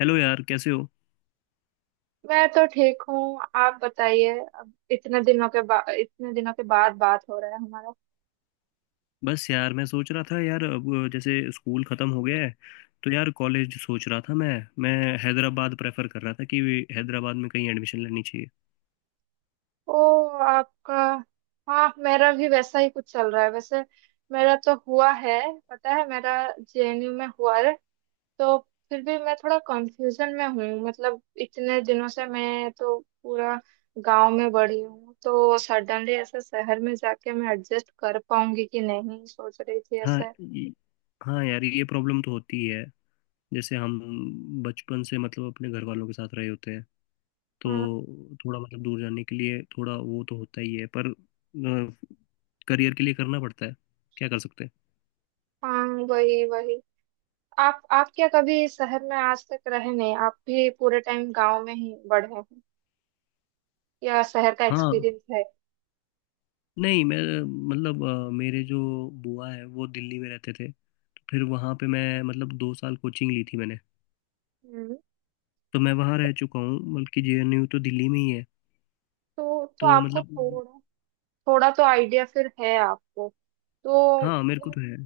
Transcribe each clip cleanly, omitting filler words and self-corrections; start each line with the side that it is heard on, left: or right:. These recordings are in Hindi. left: हेलो यार, कैसे हो।
right: मैं तो ठीक हूँ। आप बताइए, अब इतने दिनों के बाद बात हो रहा है हमारा।
left: बस यार, मैं सोच रहा था यार, अब जैसे स्कूल ख़त्म हो गया है तो यार कॉलेज सोच रहा था मैं। मैं हैदराबाद प्रेफर कर रहा था कि हैदराबाद में कहीं एडमिशन लेनी चाहिए।
right: ओ, आपका। हाँ, मेरा भी वैसा ही कुछ चल रहा है वैसे। मेरा तो हुआ है। पता है, मेरा जेएनयू में हुआ है। तो फिर भी मैं थोड़ा कंफ्यूजन में हूँ, मतलब इतने दिनों से मैं तो पूरा गांव में बड़ी हूँ, तो सडनली ऐसे शहर में जाके मैं एडजस्ट कर पाऊंगी कि नहीं सोच रही थी
left: हाँ
right: ऐसे।
left: ये- हाँ यार, ये प्रॉब्लम तो होती ही है। जैसे हम बचपन से मतलब अपने घर वालों के साथ रहे होते हैं, तो
right: हाँ।
left: थोड़ा मतलब दूर जाने के लिए थोड़ा वो तो होता ही है, पर करियर के लिए करना पड़ता है। क्या कर सकते हैं।
right: हाँ, वही वही। आप क्या कभी शहर में आज तक रहे नहीं? आप भी पूरे टाइम गांव में ही बढ़े हैं या शहर का
left: हाँ।
right: एक्सपीरियंस है?
left: नहीं, मैं मतलब मेरे जो बुआ है वो दिल्ली में रहते थे, तो फिर वहाँ पे मैं मतलब 2 साल कोचिंग ली थी मैंने।
right: हम्म।
left: तो मैं वहाँ रह चुका हूँ, बल्कि जेएनयू तो दिल्ली में ही है।
right: तो
left: तो
right: आपको
left: मतलब
right: थोड़ा, थोड़ा तो आइडिया फिर है आपको। तो
left: हाँ, मेरे को तो है।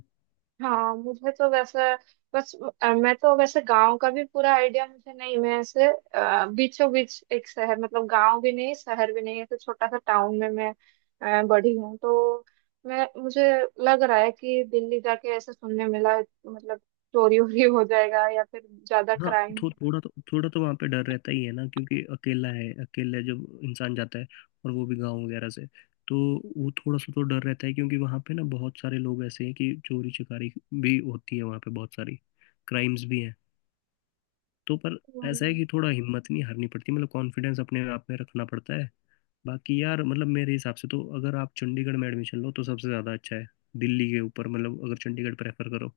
right: हाँ, मुझे तो वैसे बस मैं तो वैसे गांव का भी पूरा आइडिया मुझे नहीं। मैं ऐसे बीचों बीच एक शहर, मतलब गांव भी नहीं शहर भी नहीं, ऐसे छोटा सा टाउन में मैं बड़ी हूँ। तो मैं मुझे लग रहा है कि दिल्ली जाके ऐसे सुनने मिला, मतलब चोरी वोरी हो जाएगा या फिर ज्यादा
left: हाँ,
right: क्राइम।
left: थो, थोड़ा तो वहाँ पे डर रहता ही है ना, क्योंकि अकेला है, अकेले जब इंसान जाता है, और वो भी गाँव वगैरह से, तो वो थोड़ा सा तो डर रहता है, क्योंकि वहाँ पे ना बहुत सारे लोग ऐसे हैं कि चोरी चकारी भी होती है वहाँ पे बहुत सारी, क्राइम्स भी हैं। तो पर ऐसा है
right: हम्म।
left: कि थोड़ा हिम्मत नहीं हारनी पड़ती, मतलब कॉन्फिडेंस अपने आप में रखना पड़ता है। बाकी यार, मतलब मेरे हिसाब से तो अगर आप चंडीगढ़ में एडमिशन लो तो सबसे ज़्यादा अच्छा है दिल्ली के ऊपर, मतलब अगर चंडीगढ़ प्रेफर करो।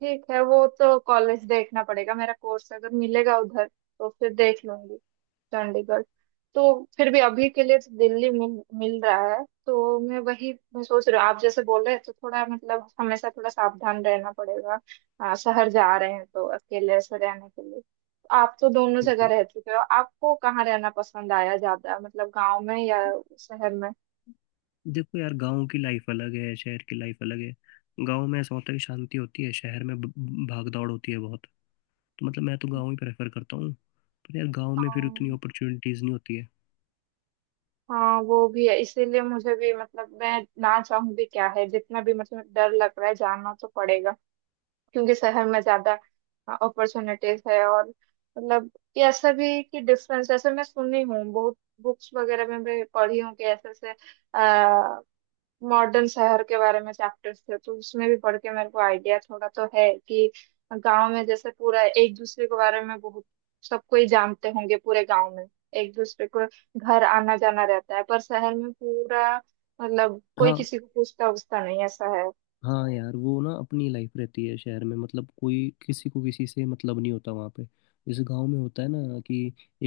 right: ठीक है, वो तो कॉलेज देखना पड़ेगा। मेरा कोर्स अगर मिलेगा उधर, तो फिर देख लूंगी चंडीगढ़। तो फिर भी अभी के लिए तो दिल्ली मिल मिल रहा है, तो मैं वही मैं सोच रही हूँ। आप जैसे बोल रहे हैं तो थोड़ा, मतलब हमेशा थोड़ा सावधान रहना पड़ेगा। शहर जा रहे हैं तो अकेले से रहने के लिए। आप तो दोनों जगह रह चुके हो, आपको कहाँ रहना पसंद आया ज्यादा, मतलब गांव में या शहर में?
left: देखो यार, गांव की लाइफ अलग है, शहर की लाइफ अलग है। गांव में ऐसा होता है कि शांति होती है, शहर में भाग दौड़ होती है बहुत। तो मतलब मैं तो गांव ही प्रेफर करता हूँ, पर यार गांव में फिर उतनी
right: हाँ।
left: अपॉर्चुनिटीज़ नहीं होती है।
right: हाँ, वो भी है, इसीलिए मुझे भी, मतलब मैं ना चाहूँ भी क्या है, जितना भी, मतलब डर लग रहा है, जाना तो पड़ेगा क्योंकि शहर में ज्यादा अपॉर्चुनिटीज है। और, मतलब ये ऐसा भी है कि डिफरेंस ऐसे मैं सुनी हूँ, बहुत बुक्स वगैरह में भी पढ़ी हूँ कि ऐसे ऐसे मॉडर्न शहर के बारे में चैप्टर्स थे, तो उसमें भी पढ़ के मेरे को आइडिया थोड़ा तो है कि गांव में जैसे पूरा एक दूसरे के बारे में बहुत, सबको ही जानते होंगे पूरे गांव में, एक दूसरे को। घर आना जाना रहता है। पर शहर में पूरा, मतलब कोई
left: हाँ।
right: किसी को पूछता उछता नहीं, ऐसा है।
left: हाँ यार, वो ना अपनी लाइफ रहती है शहर में, मतलब कोई किसी को किसी से मतलब नहीं होता वहाँ पे, जैसे गांव में होता है ना कि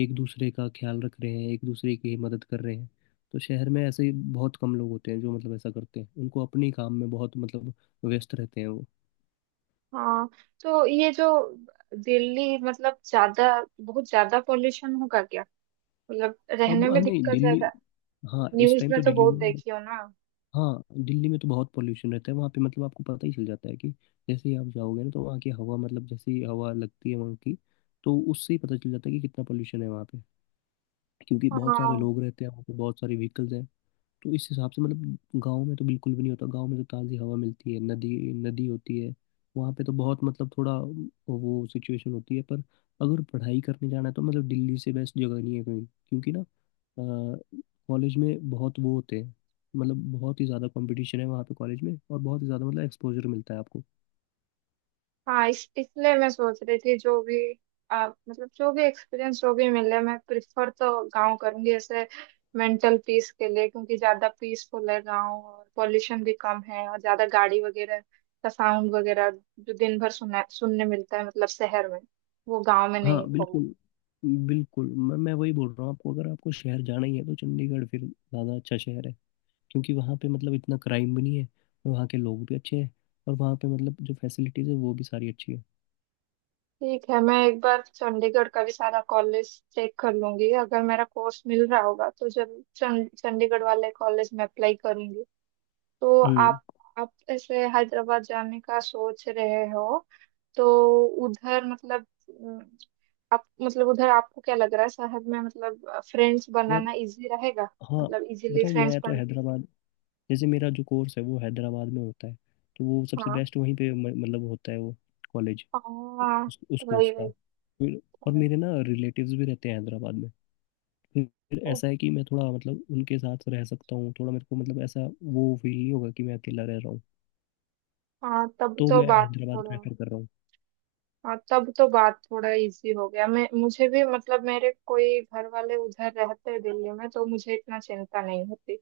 left: एक दूसरे का ख्याल रख रहे हैं, एक दूसरे की मदद कर रहे हैं। तो शहर में ऐसे ही बहुत कम लोग होते हैं जो मतलब ऐसा करते हैं, उनको अपने काम में बहुत मतलब व्यस्त रहते हैं वो।
right: हाँ। तो ये जो दिल्ली, मतलब ज्यादा, बहुत ज्यादा पॉल्यूशन होगा क्या? मतलब
left: अब
right: रहने में
left: हाँ, नहीं।
right: दिक्कत
left: दिल्ली
right: ज्यादा?
left: हाँ, इस
right: न्यूज
left: टाइम
right: में
left: तो
right: तो
left: दिल्ली
right: बहुत
left: में।
right: देखी हो ना।
left: हाँ, दिल्ली में तो बहुत पोल्यूशन रहता है वहाँ पे, मतलब आपको पता ही चल जाता है कि जैसे ही आप जाओगे ना, तो वहाँ की हवा मतलब जैसी हवा लगती है वहाँ की, तो उससे ही पता चल जाता है कि कितना पोल्यूशन है वहाँ पे, क्योंकि बहुत सारे
right: हाँ।
left: लोग रहते हैं वहाँ पे, बहुत सारे व्हीकल्स हैं। तो इस हिसाब से मतलब गांव में तो बिल्कुल भी नहीं होता। गांव में तो ताज़ी हवा मिलती है, नदी नदी होती है वहाँ पे, तो बहुत मतलब थोड़ा वो सिचुएशन होती है। पर अगर पढ़ाई करने जाना है तो मतलब दिल्ली से बेस्ट जगह नहीं है कहीं, क्योंकि ना कॉलेज में बहुत वो होते हैं, मतलब बहुत ही ज़्यादा कंपटीशन है वहाँ पे कॉलेज में, और बहुत ही ज़्यादा मतलब एक्सपोजर मिलता है आपको।
right: हाँ, इस इसलिए मैं सोच रही थी, जो भी मतलब जो भी एक्सपीरियंस जो भी मिले, मैं प्रिफर तो गांव करूंगी ऐसे, मेंटल पीस के लिए, क्योंकि ज्यादा पीसफुल है गांव और पॉल्यूशन भी कम है, और ज्यादा गाड़ी वगैरह का साउंड वगैरह जो दिन भर सुना सुनने मिलता है, मतलब शहर में, वो गांव में
left: हाँ,
right: नहीं होगा।
left: बिल्कुल। बिल्कुल, मैं वही बोल रहा हूँ आपको, अगर आपको शहर जाना ही है तो चंडीगढ़ फिर ज़्यादा अच्छा शहर है, क्योंकि वहाँ पे मतलब इतना क्राइम भी नहीं है, और वहाँ के लोग भी अच्छे हैं, और वहाँ पे मतलब जो फैसिलिटीज़ है वो भी सारी अच्छी है।
right: ठीक है, मैं एक बार चंडीगढ़ का भी सारा कॉलेज चेक कर लूंगी। अगर मेरा कोर्स मिल रहा होगा, तो जब चंडीगढ़ वाले कॉलेज में अप्लाई करूंगी। तो
left: हम्म।
right: आप ऐसे हैदराबाद जाने का सोच रहे हो? तो उधर, मतलब आप, मतलब उधर आपको क्या लग रहा है शहर में, मतलब फ्रेंड्स
left: यार,
right: बनाना इजी रहेगा?
left: हाँ
right: मतलब इजीली
left: बताऊँ,
right: फ्रेंड्स
left: मैं तो
right: बन।
left: हैदराबाद, जैसे मेरा जो कोर्स है वो हैदराबाद में होता है। तो वो सबसे
right: हाँ।
left: बेस्ट वहीं पे मतलब होता है वो कॉलेज
right: हाँ,
left: उस
right: वही
left: कोर्स का
right: वही।
left: फिर। और
right: समझ
left: मेरे ना रिलेटिव्स भी रहते हैं हैदराबाद में। फिर
right: गई।
left: ऐसा है कि मैं थोड़ा मतलब उनके साथ रह सकता हूँ, थोड़ा मेरे को मतलब ऐसा वो फील नहीं होगा कि मैं अकेला रह रहा हूँ।
right: हाँ, तब
left: तो
right: तो
left: मैं
right: बात हो
left: हैदराबाद
right: रहा।
left: प्रेफर कर रहा हूँ।
right: हाँ, तब तो बात थोड़ा इजी हो गया। मैं मुझे भी, मतलब मेरे कोई घर वाले उधर रहते हैं दिल्ली में तो मुझे इतना चिंता नहीं होती।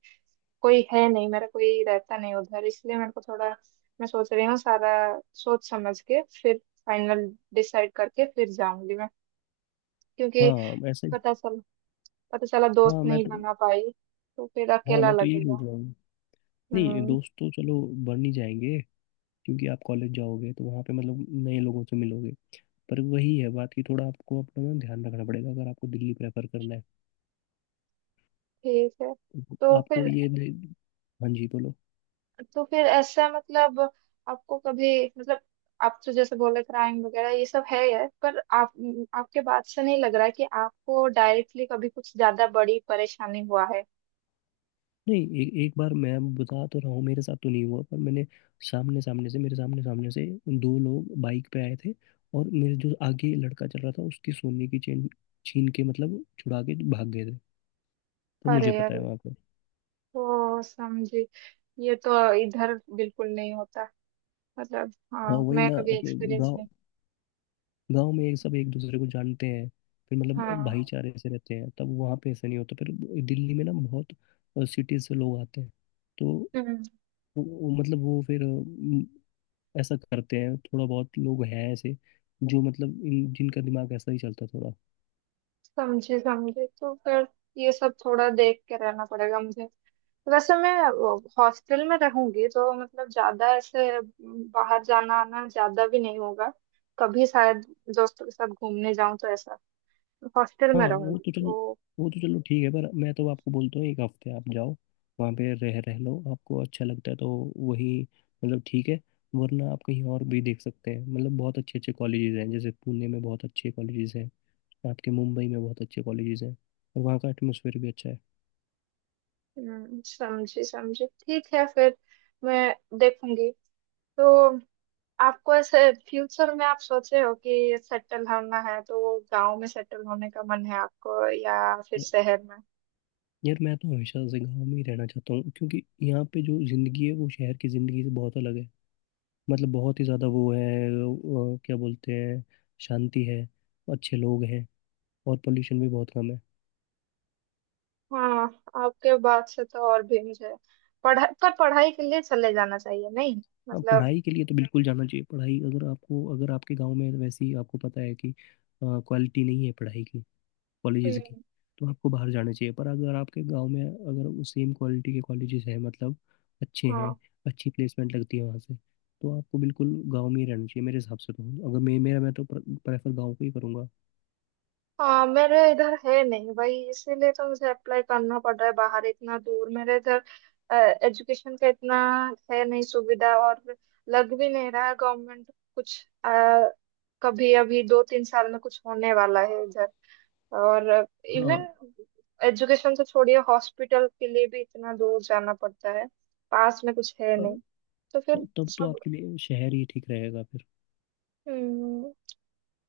right: कोई है नहीं, मेरा कोई रहता नहीं उधर, इसलिए मेरे को थोड़ा, मैं सोच रही हूँ सारा सोच समझ के, फिर फाइनल डिसाइड करके फिर जाऊंगी मैं। क्योंकि
left: हाँ, ऐसे।
right: पता चल पता चला दोस्त
left: हाँ, मैं
right: नहीं
left: तो।
right: बना पाई तो फिर
left: हाँ,
right: अकेला
left: मैं तो यही बोल
right: लगेगा।
left: रहा हूँ। नहीं,
right: हम्म।
left: दोस्त तो चलो बन ही जाएंगे, क्योंकि आप कॉलेज जाओगे तो वहाँ पे मतलब नए लोगों से मिलोगे। पर वही है बात कि थोड़ा आपको अपना ना ध्यान रखना पड़ेगा, अगर आपको दिल्ली प्रेफर करना है
right: ठीक है।
left: तो
right: तो
left: आपको
right: फिर
left: हाँ जी बोलो।
right: तो फिर ऐसा, मतलब आपको कभी, मतलब आप तो जैसे बोले क्राइम वगैरह ये सब है यार, पर आप आपके बात से नहीं लग रहा है कि आपको डायरेक्टली कभी कुछ ज्यादा बड़ी परेशानी हुआ है।
left: नहीं, एक बार मैं बता तो रहा हूँ, मेरे साथ तो नहीं हुआ पर मैंने सामने सामने से मेरे सामने सामने से दो लोग बाइक पे आए थे, और मेरे जो आगे लड़का चल रहा था उसकी सोने की चेन छीन के मतलब छुड़ा के भाग गए थे। तो मुझे
right: अरे
left: पता है
right: अरे।
left: वहाँ पे।
right: तो समझी, ये तो इधर बिल्कुल नहीं होता, मतलब।
left: हाँ,
right: हाँ,
left: वही
right: मैं
left: ना,
right: कभी
left: अपने
right: एक्सपीरियंस
left: गाँव
right: नहीं।
left: गांव में एक सब एक दूसरे को जानते हैं, फिर मतलब
right: हाँ।
left: भाईचारे से रहते हैं, तब वहाँ पे ऐसा नहीं होता फिर। दिल्ली में ना बहुत सिटीज से लोग आते हैं, तो वो मतलब वो फिर ऐसा करते हैं, थोड़ा बहुत लोग हैं ऐसे जो मतलब इन जिनका दिमाग ऐसा ही चलता है थोड़ा।
right: समझे समझे। तो फिर ये सब थोड़ा देख के रहना पड़ेगा मुझे। वैसे मैं हॉस्टल में रहूंगी तो, मतलब ज्यादा ऐसे बाहर जाना आना ज्यादा भी नहीं होगा। कभी शायद दोस्तों के साथ घूमने जाऊं तो ऐसा। हॉस्टल
left: हाँ,
right: में
left: वो
right: रहूंगी
left: तो चलो,
right: तो।
left: ठीक है, पर मैं तो आपको बोलता हूँ एक हफ्ते आप जाओ, वहाँ पे रह रह लो, आपको अच्छा लगता है तो वही मतलब ठीक है, वरना आप कहीं और भी देख सकते हैं, मतलब बहुत अच्छे अच्छे कॉलेजेस हैं, जैसे पुणे में बहुत अच्छे कॉलेजेस हैं, आपके मुंबई में बहुत अच्छे कॉलेजेस हैं, और वहाँ का एटमोसफेयर भी अच्छा है।
right: हम्म। समझी समझी, ठीक है फिर। मैं देखूंगी। तो आपको ऐसे फ्यूचर में आप सोचे हो कि सेटल होना है, तो गांव में सेटल होने का मन है आपको या फिर
left: य-
right: शहर में?
left: यार, मैं तो हमेशा से गाँव में ही रहना चाहता हूँ, क्योंकि यहाँ पे जो ज़िंदगी है वो शहर की ज़िंदगी से बहुत अलग है, मतलब बहुत ही ज़्यादा वो है, वो क्या बोलते हैं, शांति है, अच्छे लोग हैं, और पोल्यूशन भी बहुत कम है।
right: हाँ, आपके बात से तो और भी मुझे पढ़ाई पर, पढ़ाई के लिए चले जाना चाहिए नहीं,
left: हाँ,
right: मतलब।
left: पढ़ाई के लिए तो बिल्कुल जाना चाहिए। पढ़ाई अगर आपके गांव में वैसी आपको पता है कि क्वालिटी नहीं है पढ़ाई की, कॉलेजेस की,
right: हम्म।
left: तो आपको बाहर जाना चाहिए। पर अगर आपके गांव में अगर वो सेम क्वालिटी के कॉलेजेस हैं, मतलब अच्छे
right: हाँ।
left: हैं, अच्छी प्लेसमेंट लगती है वहाँ से, तो आपको बिल्कुल गांव में ही रहना चाहिए। मेरे हिसाब से तो अगर मे, मेरा मैं तो प्रेफर गांव को ही करूँगा।
right: हाँ, मेरे इधर है नहीं भाई, इसीलिए तो मुझे अप्लाई करना पड़ रहा है बाहर इतना दूर। मेरे इधर एजुकेशन का इतना है नहीं सुविधा, और लग भी नहीं रहा है गवर्नमेंट कुछ अ, कभी अभी 2-3 साल में कुछ होने वाला है इधर, और
left: हाँ।
right: इवन एजुकेशन तो छोड़िए हॉस्पिटल के लिए भी इतना दूर जाना पड़ता है, पास में कुछ है
left: अ,
right: नहीं। तो फिर
left: तब तो
right: सब।
left: आपके लिए शहर ही ठीक रहेगा फिर।
right: हम्म।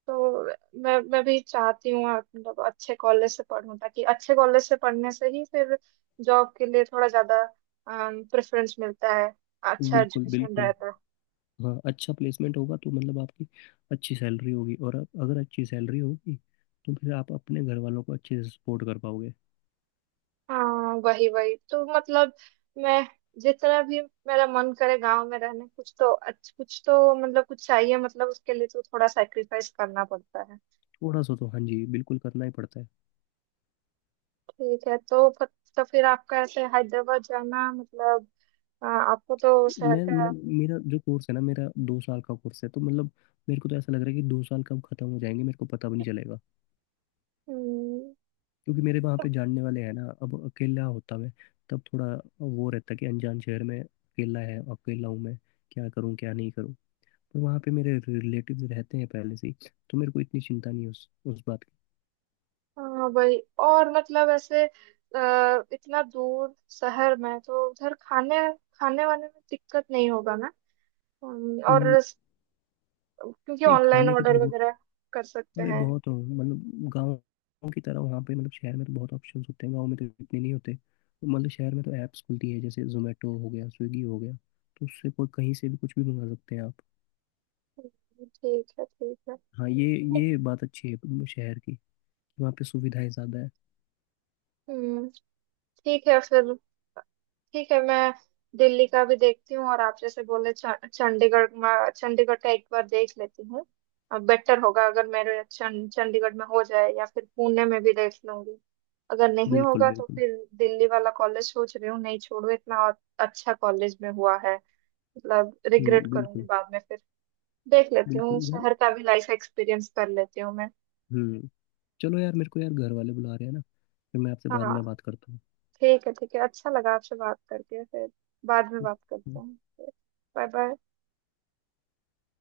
right: तो मैं भी चाहती हूँ, मतलब अच्छे कॉलेज से पढूं, ताकि अच्छे कॉलेज से पढ़ने से ही फिर जॉब के लिए थोड़ा ज्यादा प्रेफरेंस मिलता है, अच्छा
left: बिल्कुल,
right: एजुकेशन
left: बिल्कुल।
right: रहता है।
left: हाँ, अच्छा प्लेसमेंट होगा तो मतलब आपकी अच्छी सैलरी होगी, और अगर अच्छी सैलरी होगी तो फिर आप अपने घर वालों को अच्छे से सपोर्ट कर पाओगे।
right: हाँ, वही वही। तो मतलब मैं, जितना भी मेरा मन करे गांव में रहने, कुछ तो कुछ तो, मतलब कुछ चाहिए, मतलब उसके लिए तो थोड़ा सैक्रिफाइस करना पड़ता है।
left: थोड़ा सा तो हाँ जी, बिल्कुल करना ही पड़ता है।
right: ठीक है, तो फिर आपका ऐसे हैदराबाद जाना, मतलब आ, आपको तो शहर
left: मैं
right: का।
left: मेरा जो कोर्स है ना, मेरा 2 साल का कोर्स है, तो मतलब मेरे को तो ऐसा लग रहा है कि 2 साल कब खत्म हो जाएंगे मेरे को पता भी नहीं चलेगा,
right: हम्म।
left: क्योंकि मेरे वहाँ पे जानने वाले हैं ना। अब अकेला होता मैं, तब थोड़ा वो रहता कि अनजान शहर में अकेला है, अकेला हूँ मैं, क्या करूँ क्या नहीं करूँ। पर वहाँ पे मेरे रिलेटिव रहते हैं पहले से ही, तो मेरे को इतनी चिंता नहीं है उस बात की।
right: हाँ, वही। और मतलब ऐसे इतना दूर शहर में तो उधर खाने खाने वाने में दिक्कत नहीं होगा ना? और
left: उम,
right: क्योंकि
left: नहीं,
right: ऑनलाइन
left: खाने के
right: ऑर्डर
left: तो बहुत,
right: वगैरह कर सकते
left: अरे
right: हैं।
left: बहुत मतलब गाँव की तरह वहाँ पे, मतलब शहर में तो बहुत ऑप्शंस होते हैं, गाँव में तो इतने नहीं होते, तो मतलब शहर में तो ऐप्स खुलती है, जैसे जोमेटो हो गया, स्विगी हो गया, तो उससे कोई कहीं से भी कुछ भी मंगा सकते हैं आप।
right: ठीक है, ठीक है।
left: हाँ, ये बात अच्छी है शहर की, वहाँ पे सुविधाएं ज़्यादा है।
right: हम्म। ठीक है फिर। ठीक है, मैं दिल्ली का भी देखती हूँ, और आप जैसे बोले चंडीगढ़ में, चंडीगढ़ का एक बार देख लेती हूँ। अब बेटर होगा अगर मेरे चंडीगढ़ में हो जाए, या फिर पुणे में भी देख लूंगी। अगर नहीं
left: बिल्कुल,
right: होगा तो
left: बिल्कुल।
right: फिर दिल्ली वाला कॉलेज सोच रही हूँ, नहीं, छोड़ो, इतना और अच्छा कॉलेज में हुआ है, मतलब रिग्रेट
left: हम्म,
right: करूंगी
left: बिल्कुल।
right: बाद में फिर। देख लेती हूँ
left: बिल्कुल यार।
right: शहर का भी लाइफ, एक्सपीरियंस कर लेती हूँ मैं।
left: हम्म। चलो यार, मेरे को यार घर वाले बुला रहे हैं ना, फिर मैं आपसे बाद में
right: हाँ।
left: बात करता
right: ठीक है, ठीक है, अच्छा लगा आपसे बात करके। फिर बाद में बात करते
left: हूँ।
right: हैं। Bye bye.